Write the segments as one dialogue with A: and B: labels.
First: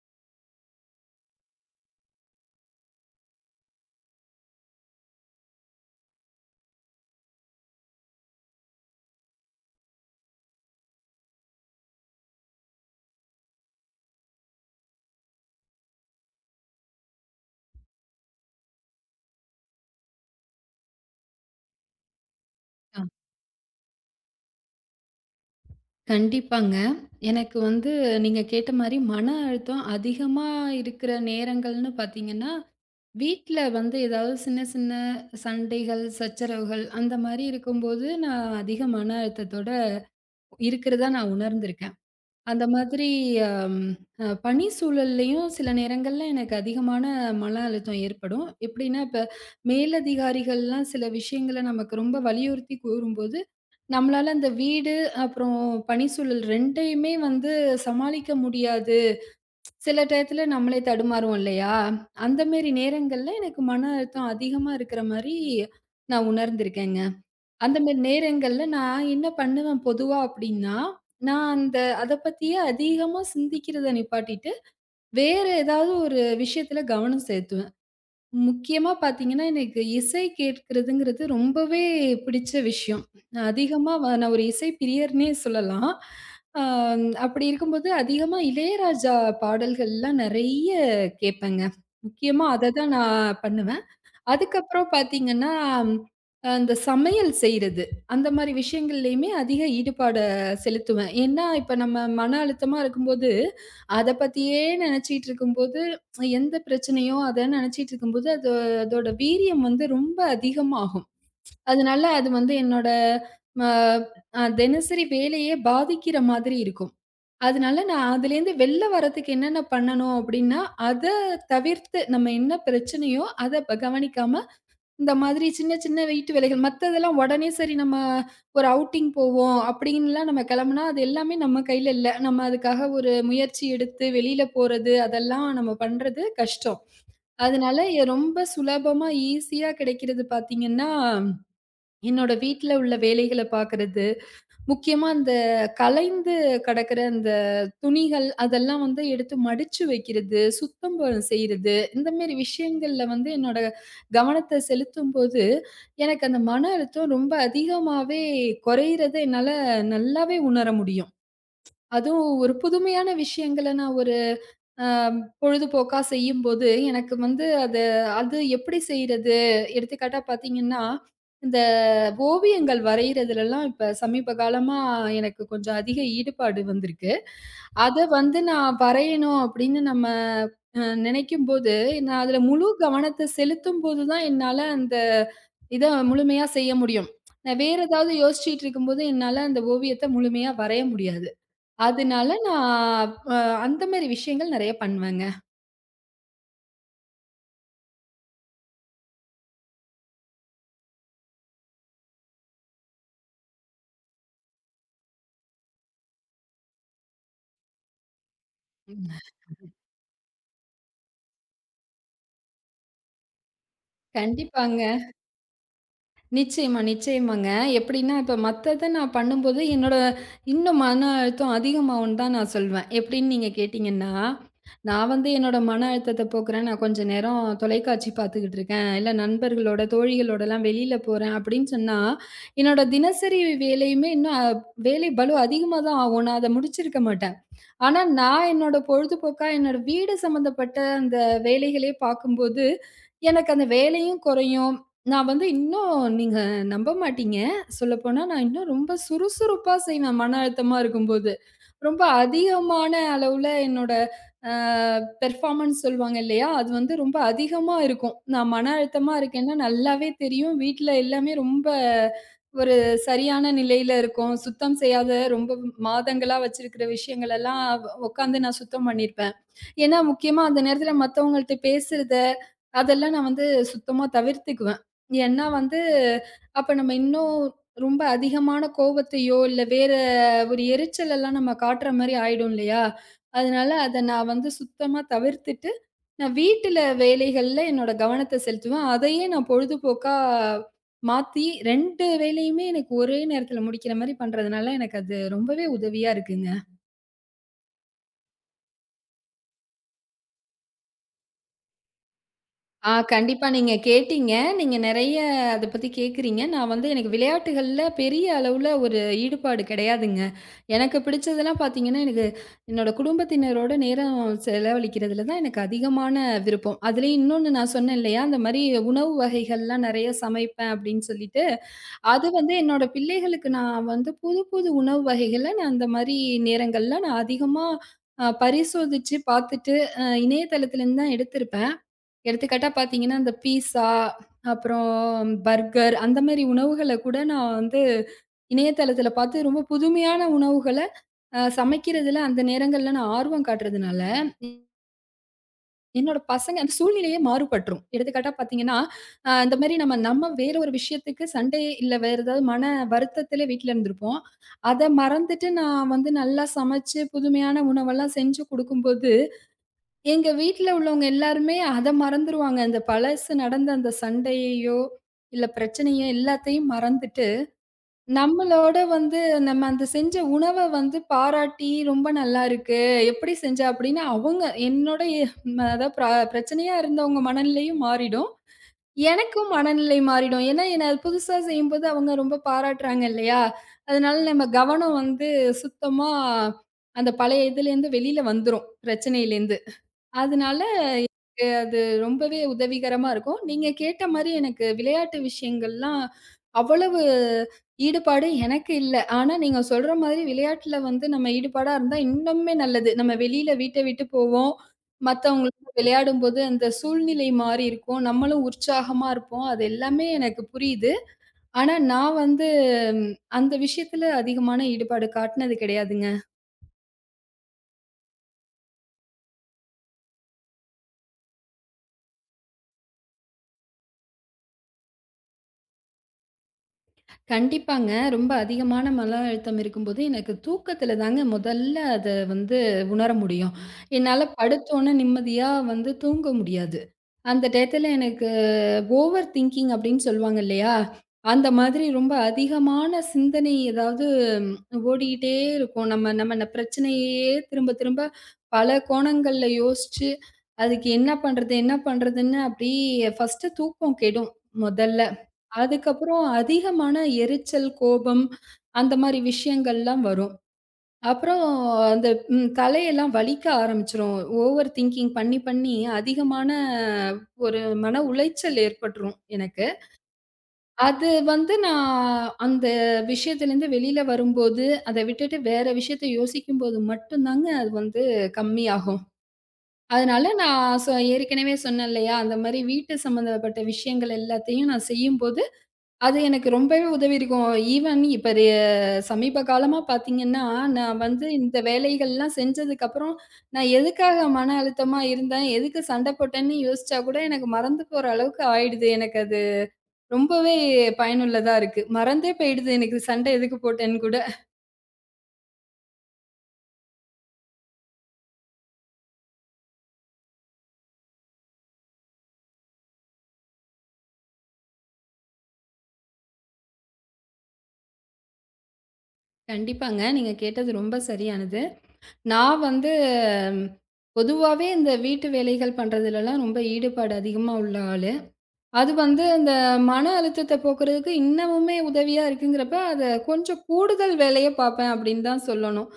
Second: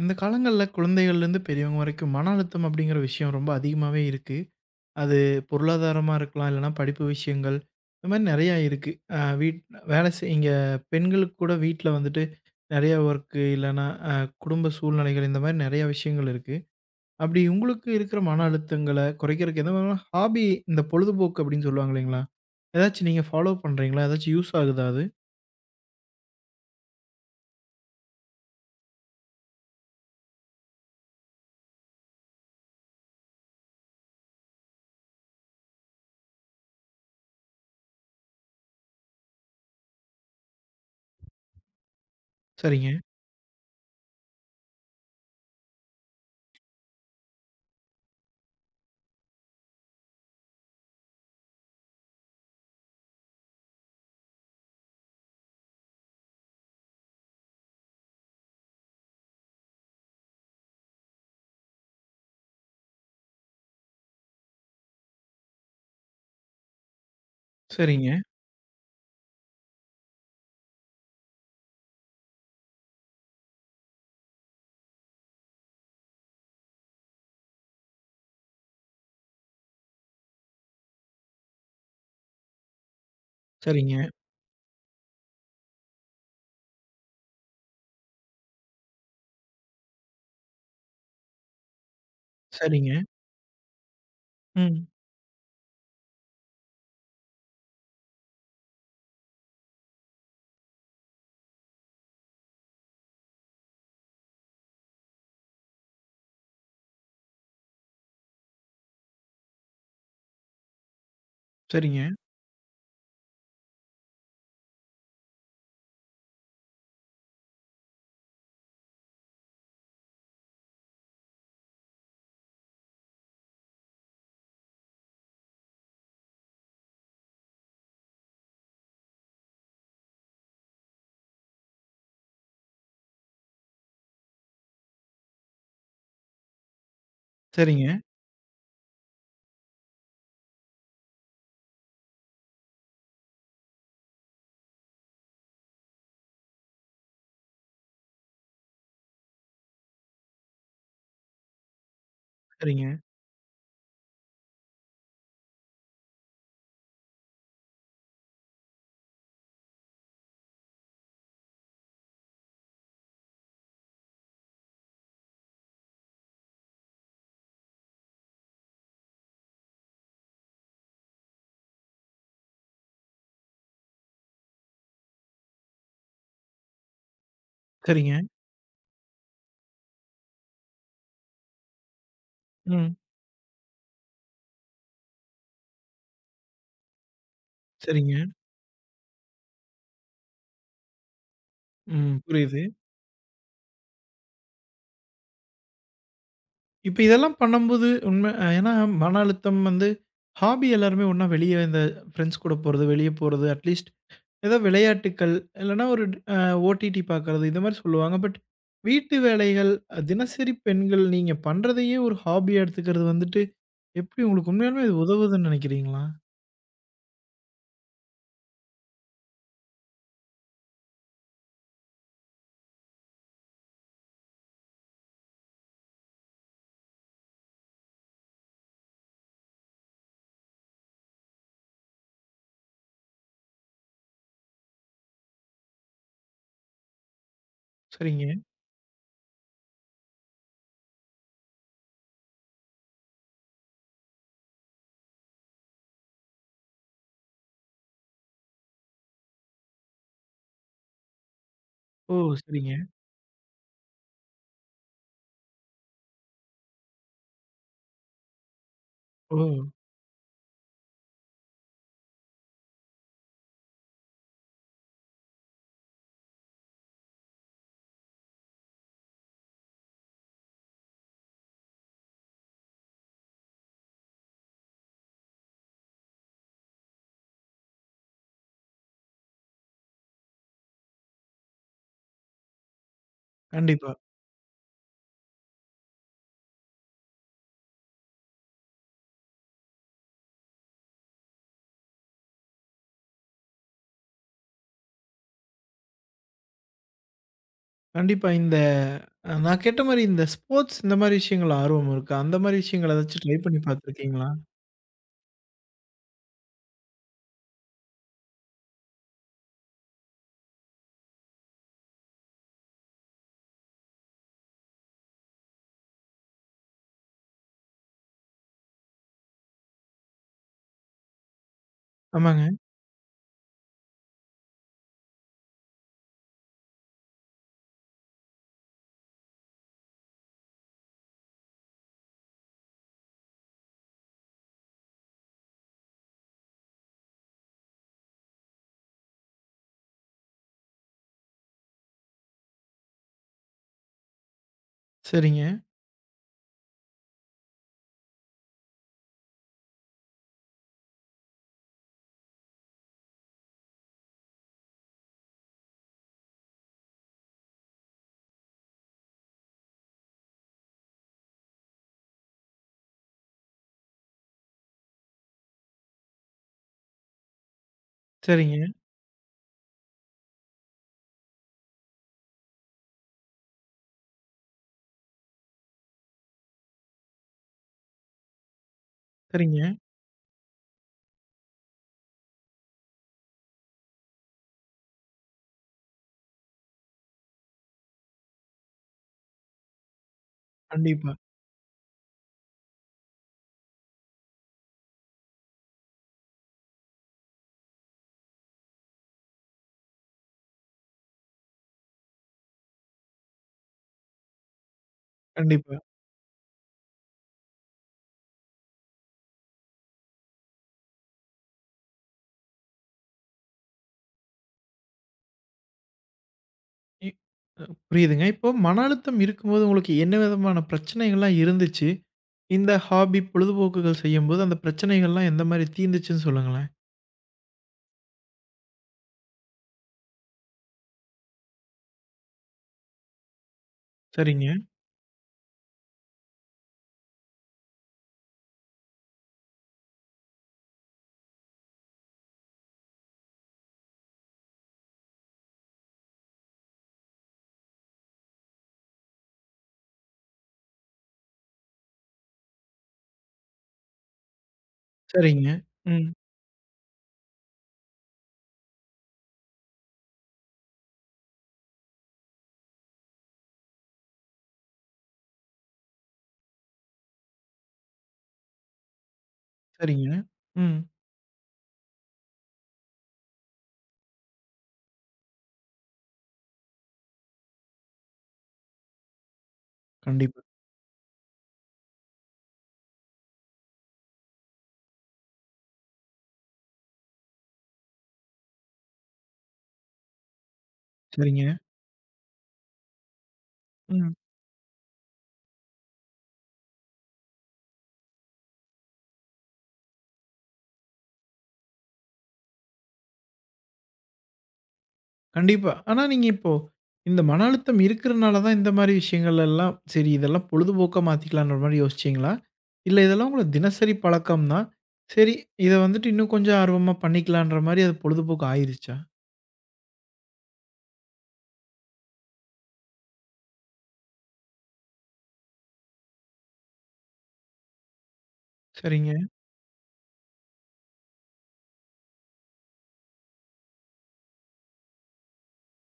A: இந்த காலங்கள்ல குழந்தைகள்லேருந்து பெரியவங்க வரைக்கும் மன அழுத்தம் அப்படிங்கிற விஷயம் ரொம்ப அதிகமாவே இருக்கு. அது பொருளாதாரமா இருக்கலாம், இல்லன்னா படிப்பு விஷயங்கள். இந்த மாரி நெறையா இருக்கு. அ வீட் வேலை செய் இங்க பெண்களுக்கு கூட வீட்ல வந்துட்டு நெறையா ஒர்க்கு இல்லன்னா, குடும்ப சூழ்நிலைகள் இந்த மாரி நெறையா விஷயங்கள் இருக்கு. அப்படி உங்களுக்கு இருக்கிற மன அழுத்தங்கள குறைக்கிறதுக்கு எந்த மாரியான ஹாபி இந்த பொழுதுபோக்கு அப்படின்னு சொல்லுவாங்க இல்லைங்களா?
B: அ
A: ஏதாச்சும் நீங்க ஃபாலோ பண்றீங்களா? ஏதாச்சும் யூஸ் ஆகுதா அது?
B: கண்டிப்பாங்க. எனக்கு வந்து நீங்க கேட்ட மாரி மன அழுத்தம் அதிகமா இருக்கிற நேரங்கள்னு பார்த்தீங்கன்னா, வீட்ல வந்து ஏதாவது சின்ன சின்ன சண்டைகள், சச்சரவுகள் அந்த மாரி இருக்கும்போது, நான் அதிக மன அழுத்தத்தோட இருக்கிறதா நான் உணர்ந்திருக்கேன். அந்த
A: சரிங்க,
B: மாதிரி அம் அ பணி சூழல்லயும் சில நேரங்கள்ல எனக்கு அதிகமான மன அழுத்தம் ஏற்படும். எப்படின்னா, இப்ப மேலதிகாரிகள்லாம் சில விஷயங்கள நமக்கு ரொம்ப வலியுறுத்தி கூறும்போது, நம்மளால அந்த வீடு, அப்புறம் பணிச்சூழல் 2யுமே வந்து சமாளிக்க முடியாது. சில டயத்துல நம்மளே தடுமாறுவோம் இல்லையா? அந்த மேரி நேரங்கள்ல எனக்கு மன அழுத்தம் அதிகமா இருக்கிற மாரி நான் உணர்ந்திருக்கேங்க. அந்த மாரி
A: சரிங்க,
B: நேரங்கள்ல நான் என்ன பண்ணுவேன் பொதுவா அப்டின்னா, நான் அந்த அத பத்தியே அதிகமா சிந்திக்கிறத நிப்பாட்டிட்டு, வேற ஏதாவது ஒரு விஷயத்துல கவனம் செலுத்துவேன். முக்கியமா பார்த்தீங்கன்னா, எனக்கு இசை கேட்கிறதுங்கிறது ரொம்பவே பிடிச்ச விஷயம். நான் அதிகமா
A: சரிங்க,
B: வ நான் ஒரு இசை பிரியர்னே சொல்லலாம். அ அப்படி இருக்கும்போது அதிகமா இளையராஜா பாடல்கள்லாம் நெறைய கேட்பேங்க. முக்கியமா அத
A: சரிங்க.
B: தான் நான் பண்ணுவேன்.
A: ம்.
B: அதுக்கப்புறம் பார்த்தீங்கன்னா, அந்த சமையல் செய்றது. அந்த மாரி விஷயங்கள்லயுமே அதிக ஈடுபாட செலுத்துவேன். ஏன்னா, இப்ப நம்ம மன அழுத்தமா இருக்கும்போது, அத பத்தியே நெனச்சிட்டு இருக்கும்போது, எந்த பிரச்சனையோ அத நெனச்சிட்டு இருக்கும்போது, அது அதோட வீரியம் வந்து ரொம்ப அதிகமாகும்.
A: சரிங்க,
B: அதனால அது வந்து என்னோட ம அ தினசரி வேலையே பாதிக்கிற மாதிரி இருக்கும். அதனால நான் அதுலேருந்து வெளில வரதுக்கு என்னென்ன பண்ணணும் அப்டின்னா, அத தவிர்த்து நம்ம என்ன பிரச்சனையோ அத கவனிக்காம இந்த மாதிரி சின்ன சின்ன வீட்டு வேலைகள். மத்ததெல்லாம் உடனே சரி நம்ம ஒரு அவுட்டிங் போவோம் அப்டின்லாம் நம்ம கிளம்புனா, அது எல்லாமே நம்ம கையில இல்ல. நம்ம அதுக்காக ஒரு முயற்சி எடுத்து வெளியில போறது, அதெல்லாம் நம்ம பண்றது கஷ்டம். அதனால
A: சரிங்க,
B: ரொம்ப சுலபமா ஈஸியா கிடைக்கிறது பார்த்தீங்கன்னா, என்னோட வீட்ல உள்ள வேலைகள பார்க்கறது. முக்கியமா அந்த கலைந்து கிடக்கிற அந்த துணிகள், அதெல்லாம் வந்து எடுத்து மடிச்சு வைக்கிறது, சுத்தம் செய்றது, இந்த மாரி
A: சரிங்க,
B: விஷயங்கள்ல வந்து என்னோட கவனத்த செலுத்தும்போது, எனக்கு அந்த மன அழுத்தம் ரொம்ப அதிகமாவே குறையிறத என்னால நல்லாவே உணர முடியும். அதுவும் ஒரு புதுமையான விஷயங்கள நான் ஒரு அ பொழுதுபோக்கா செய்யும்போது, எனக்கு வந்து அது அது எப்படி செய்றது? எடுத்துக்காட்டா பார்த்தீங்கன்னா, இந்த ஓவியங்கள் வரையிறதுலலாம் இப்ப சமீப காலமா எனக்கு கொஞ்சம் அதிக ஈடுபாடு வந்திருக்கு. அத
A: சரிங்க.
B: வந்து நான் வரையணும் அப்படின்னு நம்ம அ நினைக்கும்போது, நான் அதுல முழு
A: ம்.
B: கவனத்த செலுத்தும்போது தான் என்னால அந்த இத முழுமையா செய்ய முடியும். நான் வேற ஏதாவது
A: சரிங்க.
B: யோசிச்சுட்டு இருக்கும்போது, என்னால அந்த ஓவியத்த முழுமையா வரைய முடியாது.
A: ம்.
B: அதனால
A: புரியுது.
B: நான் அ அந்த மாரி விஷயங்கள் நெறைய பண்ணுவேங்க.
A: இப்ப இதெல்லாம் பண்ணும்போது ஏன்னா மன அழுத்தம் வந்து ஹாபி எல்லாருமே ஒண்ணா வெளிய இந்த ஃப்ரெண்ட்ஸ் கூட போறது, வெளிய போறது, அட்லீஸ்ட் ஏதோ விளையாட்டுக்கள், இல்லன்னா ஒரு அ ஓடிடி பார்க்கறது இந்த மாரி சொல்லுவாங்க. பட் வீட்டு வேலைகள், அ தினசரி பெண்கள் நீங்க பண்றதையே ஒரு ஹாபியா எடுத்துக்கிறது வந்துட்டு எப்படி உங்களுக்கு உண்மையாலுமே
B: கண்டிப்பாங்க.
A: இது உதவுதுன்னு நினைக்கிறீங்களா?
B: நிச்சயமா, நிச்சயமாங்க. எப்படின்னா, இப்ப மத்தத நான் பண்ணும்போது, என்னோட இன்னும் மன அழுத்தம் அதிகமாகும்ன்னு தான் நான் சொல்வேன். எப்படின்னு நீங்க கேட்டீங்கன்னா, நான் வந்து என்னோட மன அழுத்தத்த போக்குறேன். நான் கொஞ்ச நேரம் தொலைக்காட்சி பார்த்துக்கிட்டு இருக்கேன். இல்ல நண்பர்களோட, தோழிகளோடலாம் வெளியில போறேன் அப்படின்னு சொன்னா, என்னோட தினசரி வேலையுமே இன்னும் வேலை பளு அதிகமா தான் ஆகும். நான் அத முடிச்சிருக்க மாட்டேன். ஆனா,
A: சரிங்க.
B: நான் என்னோட பொழுதுபோக்கா என்னோட வீடு சம்மந்தப்பட்ட அந்த வேலைகளே பார்க்கும்போது, எனக்கு அந்த வேலையும் குறையும். நான் வந்து இன்னும் நீங்க நம்ப மாட்டீங்க. சொல்லப்போனா நான் இன்னும் ரொம்ப சுறுசுறுப்பா செய்வேன், மன அழுத்தமா இருக்கும்போது. ரொம்ப
A: ஓ! சரிங்க.
B: அதிகமான அளவுல என்னோட அ பெர்ஃபார்மன்ஸ் சொல்லுவாங்க இல்லையா? அது வந்து ரொம்ப அதிகமா இருக்கும். நான் மன அழுத்தமா
A: ஓ!
B: இருக்கேன்னா நல்லாவே தெரியும். வீட்ல எல்லாமே ரொம்ப ஒரு சரியான நிலையில இருக்கும். சுத்தம் செய்யாத ரொம்ப மாதங்களா வச்சிருக்கிற விஷயங்கள் எல்லாம் உட்காந்து நான் சுத்தம் பண்ணியிருப்பேன். ஏன்னா, முக்கியமா அந்த நேரத்துல மத்தவங்கள்ட்ட பேசுறத, அதெல்லாம் நான் வந்து சுத்தமா தவிர்த்துக்குவேன். ஏன்னா வந்து, அப்ப நம்ம இன்னும் ரொம்ப அதிகமான கோவத்தையோ, இல்ல வேற ஒரு எரிச்சல் எல்லாம் நம்ம காட்டுற மாரி ஆயிடும் இல்லையா? அதனால
A: கண்டிப்பா.
B: அத நான் வந்து சுத்தமா தவிர்த்துட்டு நான் வீட்டுல வேலைகள்ல என்னோட கவனத்த செலுத்துவேன். அதையே நான் பொழுதுபோக்கா மாத்தி 2 வேலையுமே எனக்கு ஒரே நேரத்துல முடிக்கிற மாரி பண்றதுனால, எனக்கு அது ரொம்பவே உதவியா இருக்குங்க.
A: கண்டிப்பா. இந்த அ நான் கேட்ட மாரி இந்த ஸ்போர்ட்ஸ் இந்த மாரி விஷயங்கள்ல ஆர்வம் இருக்கா? அந்த மாரி
B: ஆ
A: விஷயங்கள ஏதாச்சும் ட்ரை
B: கண்டிப்பா
A: பண்ணி
B: நீங்க
A: பார்த்துருக்கீங்களா?
B: கேட்டீங்க. நீங்க நெறைய அத பத்தி கேட்கிறீங்க. நான் வந்து எனக்கு விளையாட்டுகள்ல பெரிய அளவுல ஒரு ஈடுபாடு கிடையாதுங்க. எனக்கு பிடிச்சதெல்லாம் பார்த்தீங்கன்னா, எனக்கு என்னோட குடும்பத்தினரோட நேரம் செலவழிக்கிறதுல தான் எனக்கு அதிகமான விருப்பம். அதுலயும் இன்னொன்னு நான் சொன்னேன் இல்லையா, அந்த மாரி உணவு வகைகள்லாம் நெறைய சமைப்பேன் அப்படின்னு சொல்லிட்டு, அது
A: ஆமாங்க.
B: வந்து என்னோட பிள்ளைகளுக்கு நான் வந்து புது, புது உணவு வகைகள நான் அந்த மாரி நேரங்கள்ல நான் அதிகமா பரிசோதிச்சு பார்த்துட்டு, இணையதளத்துலேருந்து தான் எடுத்திருப்பேன். எடுத்துக்காட்டா பார்த்தீங்கன்னா, இந்த பீஸா, அப்புறம் பர்கர் அந்த மாரி உணவுகள கூட நான் வந்து இணையதளத்தில பார்த்து ரொம்ப புதுமையான உணவுகள சமைக்கிறதுல அந்த நேரங்கள்ல நான் ஆர்வம் காட்டுறதுனால
A: சரிங்க,
B: என்னோட பசங்க அந்த சூழ்நிலையே மாறுபட்டுரும். எடுத்துக்காட்டா பார்த்தீங்கன்னா, இந்த மாரி நம்ம நம்ம வேற ஒரு விஷயத்துக்கு சண்டை இல்ல வேற ஏதாவது மன வருத்தத்தில வீட்ல இருந்திருப்போம். அத மறந்துட்டு நான் வந்து நல்லா சமைச்சு புதுமையான உணவெல்லாம் செஞ்சு குடுக்கும்போது, எங்க வீட்ல உள்ளவங்க எல்லாருமே அத மறந்துருவாங்க. அந்த பழசு நடந்த அந்த சண்டையையோ, இல்ல பிரச்சனையோ எல்லாத்தையும் மறந்துட்டு
A: சரிங்க,
B: நம்மளோட வந்து நம்ம அந்த செஞ்ச உணவ வந்து பாராட்டி, "ரொம்ப நல்லா இருக்கு. எப்படி செஞ்ச?" அப்படின்னு அவங்க என்னோட அதான் பிரச்சனையா இருந்தவங்க மனநிலையும் மாறிடும். எனக்கும்
A: சரிங்க.
B: மனநிலை மாறிடும். ஏன்னா, என்ன அது புதுசா செய்யும்போது அவங்க ரொம்ப பாராட்டுறாங்க இல்லையா? அதனால நம்ம கவனம் வந்து சுத்தமா அந்த பழைய இதுலேருந்து வெளியில வந்துரும், பிரச்சனையிலேருந்து. அதனால
A: கண்டிப்பா,
B: எனக்கு அது ரொம்பவே உதவிகரமா இருக்கும். நீங்க கேட்ட மாரி எனக்கு விளையாட்டு விஷயங்கள்லாம் அவ்வளவு ஈடுபாடு எனக்கு இல்ல. ஆனா நீங்க சொல்ற மாதிரி விளையாட்டுல வந்து நம்ம ஈடுபாடா இருந்தா இன்னுமே நல்லது. நம்ம வெளியில வீட்ட விட்டு போவோம். மத்தவங்களோட
A: கண்டிப்பா.
B: விளையாடும்போது அந்த சூழ்நிலை மாறி இருக்கும். நம்மளும் உற்சாகமா இருப்போம். அது எல்லாமே எனக்கு புரியுது. ஆனா நான் வந்து ம், அந்த விஷயத்துல அதிகமான ஈடுபாடு காட்டுனது கிடையாதுங்க.
A: இ புரியுதுங்க. இப்போ மன அழுத்தம் இருக்கும்போது உங்களுக்கு என்ன விதமான பிரச்சனைகள்லாம் இருந்துச்சு? இந்த ஹாபி பொழுதுபோக்குகள் செய்யும்போது அந்த பிரச்சனைகள்லாம் எந்த மாரி தீர்ந்துச்சுன்னு சொல்லுங்களேன்?
B: கண்டிப்பாங்க. ரொம்ப அதிகமான மன அழுத்தம் இருக்கும்போது, எனக்கு தூக்கத்தில தாங்க முதல்ல அத வந்து உணர முடியும். என்னால
A: சரிங்க,
B: படுத்தோனே நிம்மதியா வந்து தூங்க முடியாது. அந்த டயத்துல எனக்கு ஓவர் திங்கிங் அப்படின்னு சொல்லுவாங்க இல்லையா? அந்த மாதிரி ரொம்ப அதிகமான சிந்தனை ஏதாவது ம், ஓடிக்கிட்டே இருக்கும். நம்ம நம்ம ந பிரச்சனையையே திரும்ப திரும்ப பல கோணங்கள்ல யோசிச்சு, அதுக்கு என்ன பண்றது? என்ன பண்றதுன்னு அப்படி ஃபர்ஸ்ட்டு தூக்கம் கெடும் முதல்ல.
A: சரிங்க. ம்.
B: அதுக்கப்புறம் அதிகமான எரிச்சல், கோபம் அந்த மாரி விஷயங்கள்லாம் வரும். அப்புறம் அந்த தலையெல்லாம் வலிக்க ஆரம்பிச்சுரும். ஓவர் திங்கிங் பண்ணி, பண்ணி அதிகமான ஒரு மன உளைச்சல் ஏற்பட்டுரும் எனக்கு.
A: சரிங்க. ம்.
B: அது வந்து நான் அந்த விஷயத்துலேருந்து வெளியில வரும்போது, அத விட்டுட்டு வேற விஷயத்த யோசிக்கும்போது மட்டும் தாங்க அது வந்து கம்மியாகும். அதனால
A: கண்டிப்பா.
B: நான் சொ ஏற்கனவே சொன்னேன் இல்லையா? அந்த மாரி வீட்டு சம்மந்தப்பட்ட விஷயங்கள் எல்லாத்தையும் நான் செய்யும்போது அது எனக்கு ரொம்பவே உதவி இருக்கும். ஈவன் இப்ப சமீப காலமா பார்த்தீங்கன்னா, நான் வந்து
A: சரிங்க.
B: இந்த வேலைகள்லாம் செஞ்சதுக்கப்புறம், நான்
A: ம்.
B: எதுக்காக மன அழுத்தமா இருந்தேன், எதுக்கு சண்டை போட்டேன்னு யோசிச்சா கூட எனக்கு மறந்து போற அளவுக்கு ஆயிடுது. எனக்கு அது ரொம்பவே பயனுள்ளதா இருக்கு. மறந்தே போயிடுது எனக்கு சண்டை எதுக்கு போட்டேன்னு கூட.
A: கண்டிப்பா. ஆனா நீங்க இப்போ இந்த மன அழுத்தம் இருக்கிறனால தான் இந்த மாரி விஷயங்கள் எல்லாம், சரி இதெல்லாம் பொழுதுபோக்கா மாத்திக்கலான்ற மாரி யோசிச்சீங்களா? இல்ல இதெல்லாம் உங்களோட தினசரி பழக்கம் தான். சரி இத வந்துட்டு இன்னும் கொஞ்சம் ஆர்வமா பண்ணிக்கலான்ற மாரி அது பொழுதுபோக்கு ஆயிருச்சா?
B: கண்டிப்பாங்க. நீங்க கேட்டது ரொம்ப சரியானது. நான் வந்து பொதுவாவே இந்த வீட்டு வேலைகள் பண்றதுலலாம் ரொம்ப ஈடுபாடு அதிகமா உள்ள ஆளு. அது
A: சரிங்க.
B: வந்து அந்த மன அழுத்தத்த போக்குறதுக்கு இன்னமுமே உதவியா இருக்குங்கிறப்ப, அத கொஞ்சம் கூடுதல் வேலைய பார்ப்பேன் அப்படின்னு தான் சொல்லணும்.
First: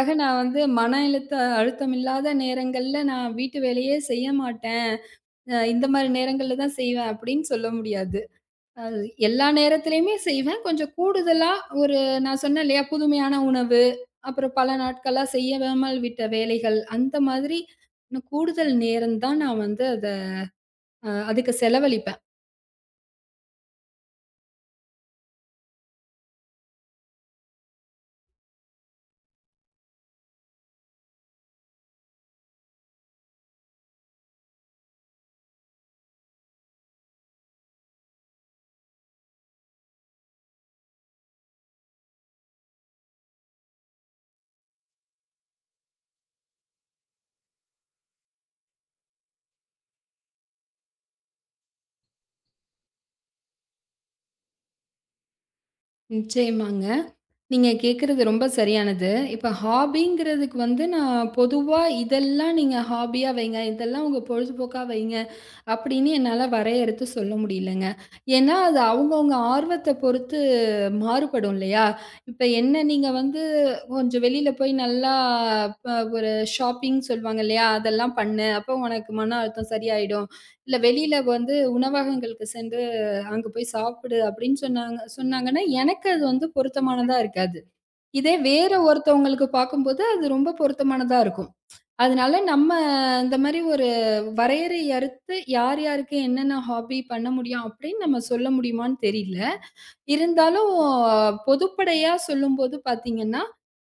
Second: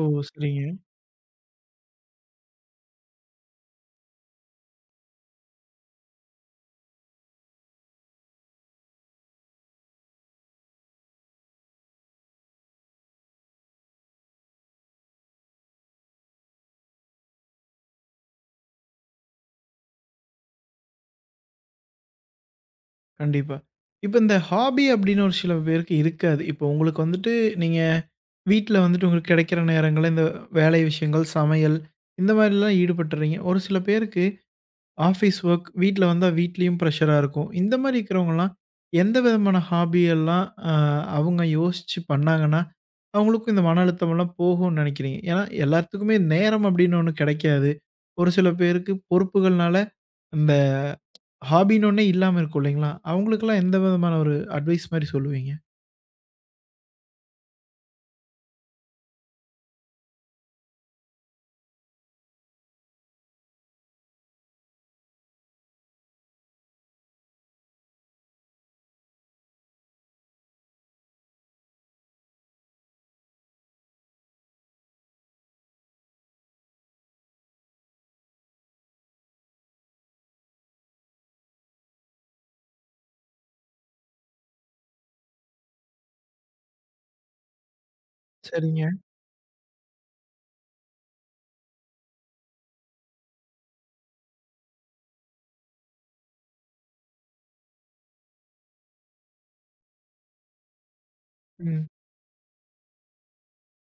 A: ஓ!
B: நான் வந்து
A: சரிங்க.
B: மன அழுத்தம் இல்லாத நேரங்கள்ல நான் வீட்டு வேலையே செய்ய மாட்டேன். இந்த மாரி நேரங்கள்ல தான் செய்வேன் அப்படின்னு சொல்ல முடியாது. அது எல்லா நேரத்திலயுமே செய்வேன். கொஞ்சம் கூடுதலா ஒரு நான் சொன்னேன் இல்லையா? புதுமையான உணவு, அப்புறம் பல நாட்களா செய்யாமல் விட்ட வேலைகள், அந்த மாதிரி இன்னும் கூடுதல் நேரம் தான் நான் வந்து அத அதுக்கு செலவழிப்பேன்.
A: கண்டிப்பா. இப்ப இந்த ஹாபி அப்படின்னு ஒரு சில பேருக்கு இருக்காது. இப்போ உங்களுக்கு வந்துட்டு நீங்க வீட்ல வந்துட்டு உங்களுக்கு கிடைக்கிற நேரங்கள்ல இந்த வேலை விஷயங்கள், சமையல் இந்த மாரிலாம் ஈடுபட்டுறீங்க. ஒரு சில பேருக்கு ஆஃபீஸ் வொர்க், வீட்ல வந்தா வீட்லயும் ப்ரஷரா இருக்கும். இந்த மாரி இருக்கிறவங்கலாம், எந்த விதமான ஹாபி எல்லாம் அவங்க யோசிச்சு பண்ணாங்கன்னா, அவங்களுக்கும் இந்த மன அழுத்தமெல்லாம் போகும்னு நெனைக்கிறீங்க? ஏன்னா, எல்லாத்துக்குமே நேரம் அப்படின்னு ஒண்ணு கெடைக்காது. ஒரு சில பேருக்கு பொறுப்புகள்னால, இந்த ஹாபின்னு ஒண்ணே இல்லாம இருக்கும் இல்லைங்களா? அவங்களுக்கெல்லாம் எந்த விதமான ஒரு அட்வைஸ் மாரி சொல்லுவீங்க?
B: நிச்சயமாங்க. நீங்க கேட்கறது ரொம்ப சரியானது. இப்ப ஹாபிங்கிறதுக்கு வந்து நான் பொதுவா இதெல்லாம் நீங்க ஹாபியா வைங்க, இதெல்லாம் உங்க பொழுதுபோக்கா வைங்க அப்படின்னு என்னால வரையறுத்து சொல்ல முடியலங்க. ஏன்னா அது அவங்கவங்க ஆர்வத்த பொறுத்து மாறுபடும் இல்லையா? இப்ப என்ன நீங்க வந்து கொஞ்சம் வெளியில போய் நல்லா ஒரு ஷாப்பிங் சொல்லுவாங்க இல்லையா? அதெல்லாம் பண்ணு. அப்போ உனக்கு மன அழுத்தம் சரியாயிடும். இல்ல வெளியில வந்து உணவகங்களுக்கு சென்று அங்க போய் சாப்பிடு அப்படின்னு சொன்னாங்கன்னா, எனக்கு அது வந்து பொருத்தமானதா இருக்காது. இதே வேற
A: சரிங்க.
B: ஒருத்தவங்களுக்கு பார்க்கும்போது, அது ரொம்ப பொருத்தமானதா இருக்கும். அதனால நம்ம இந்த மாரி ஒரு வரையறை அறுத்து, யார் யாருக்கு என்னென்ன ஹாபி பண்ண முடியும் அப்படின்னு நம்ம சொல்ல முடியுமான்னு தெரியல. இருந்தாலும்
A: ம்.
B: பொதுப்படையா சொல்லும்போது பார்த்தீங்கன்னா,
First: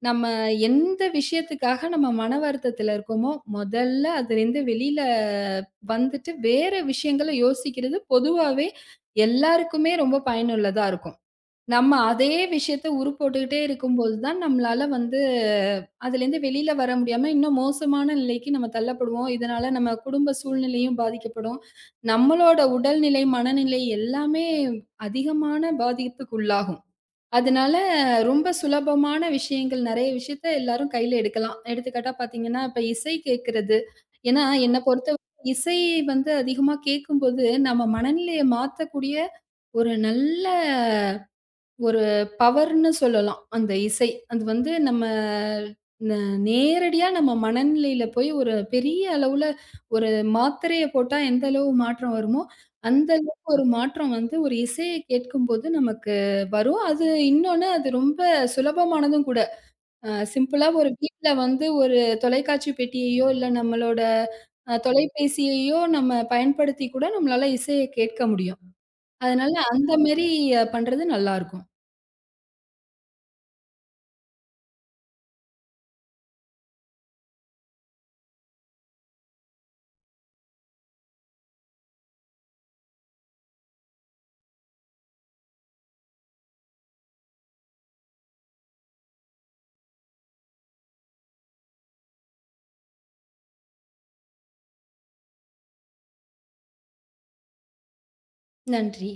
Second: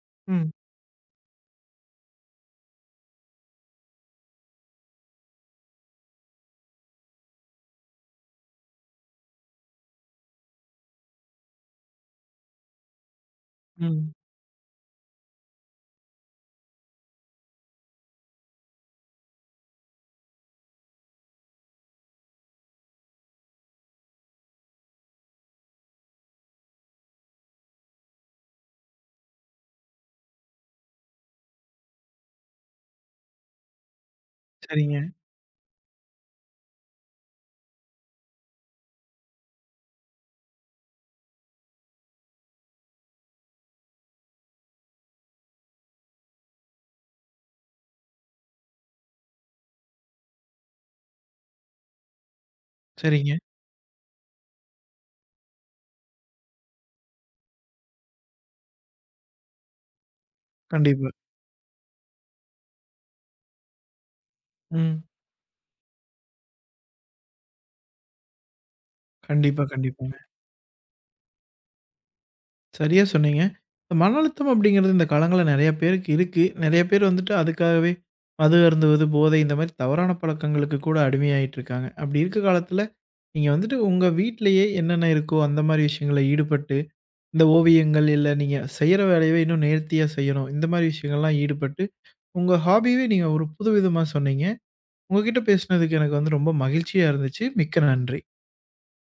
B: நம்ம
A: ம்.
B: எந்த விஷயத்துக்காக நம்ம மன வருத்தத்தில இருக்கோமோ, முதல்ல அதுலேருந்து வெளியில வந்துட்டு வேற விஷயங்கள யோசிக்கிறது பொதுவாவே எல்லாருக்குமே ரொம்ப பயனுள்ளதா இருக்கும். நம்ம அதே விஷயத்த உருப்போட்டுக்கிட்டே
A: ம்.
B: இருக்கும்போது தான், நம்மளால வந்து அதுலேருந்து வெளியில வர முடியாம, இன்னும் மோசமான நிலைக்கு நம்ம தள்ளப்படுவோம். இதனால நம்ம குடும்ப சூழ்நிலையும் பாதிக்கப்படும். நம்மளோட உடல்நிலை, மனநிலை எல்லாமே அதிகமான பாதிப்புக்கு உள்ளாகும். அதனால ரொம்ப சுலபமான விஷயங்கள் நெறைய விஷயத்த எல்லாரும் கையில எடுக்கலாம். எடுத்துக்காட்டா பார்த்தீங்கன்னா, இப்ப இசை கேட்கிறது. ஏன்னா, என்ன
A: சரிங்க,
B: பொறுத்தவரை இசை வந்து அதிகமா கேட்கும்போது, நம்ம மனநிலைய மாத்தக்கூடிய ஒரு நல்ல ஒரு பவர்ன்னு சொல்லலாம். அந்த இசை. அது வந்து நம்ம ந நேரடியா நம்ம மனநிலையில போய் ஒரு பெரிய அளவுல ஒரு மாத்திரைய போட்டா எந்த அளவு மாற்றம் வருமோ, அந்த
A: சரிங்க.
B: அளவுக்கு ஒரு மாற்றம் வந்து ஒரு இசைய கேட்கும்போது நமக்கு வரும். அது இன்னொன்னு அது ரொம்ப சுலபமானதும் கூட. சிம்பிளா ஒரு
A: கண்டிப்பா.
B: வீட்ல வந்து ஒரு தொலைக்காட்சி பெட்டியையோ, இல்ல நம்மளோட
A: ம்.
B: தொலைபேசியையோ நம்ம பயன்படுத்தி கூட நம்மளால இசைய கேட்க முடியும். அதனால
A: கண்டிப்பா,
B: அந்த
A: கண்டிப்பாங்க.
B: மாரி பண்றது நல்லாருக்கும்.
A: சரியா சொன்னீங்க. இந்த மன அழுத்தம் அப்படிங்கிறது இந்த காலங்கள்ல நெறைய பேருக்கு இருக்கு. நெறைய பேர் வந்துட்டு அதுக்காகவே மது அருந்துவது, போதை இந்த மாரி தவறான பழக்கங்களுக்கு கூட அடிமையாயிட்டு இருக்காங்க. அப்படி இருக்க காலத்துல, நீங்க வந்துட்டு உங்க வீட்லயே என்னென்ன இருக்கோ அந்த மாரி விஷயங்கள்ல ஈடுபட்டு, இந்த ஓவியங்கள் இல்ல நீங்க செய்ற வேலையவே இன்னும் நேர்த்தியா செய்யணும். இந்த மாரி விஷயங்கள்லாம் ஈடுபட்டு, உங்க ஹாபியவே நீங்க ஒரு புதுவிதமா சொன்னீங்க. உங்ககிட்ட பேசினதுக்கு எனக்கு வந்து ரொம்ப மகிழ்ச்சியா இருந்துச்சு. மிக்க நன்றி.
B: நன்றி.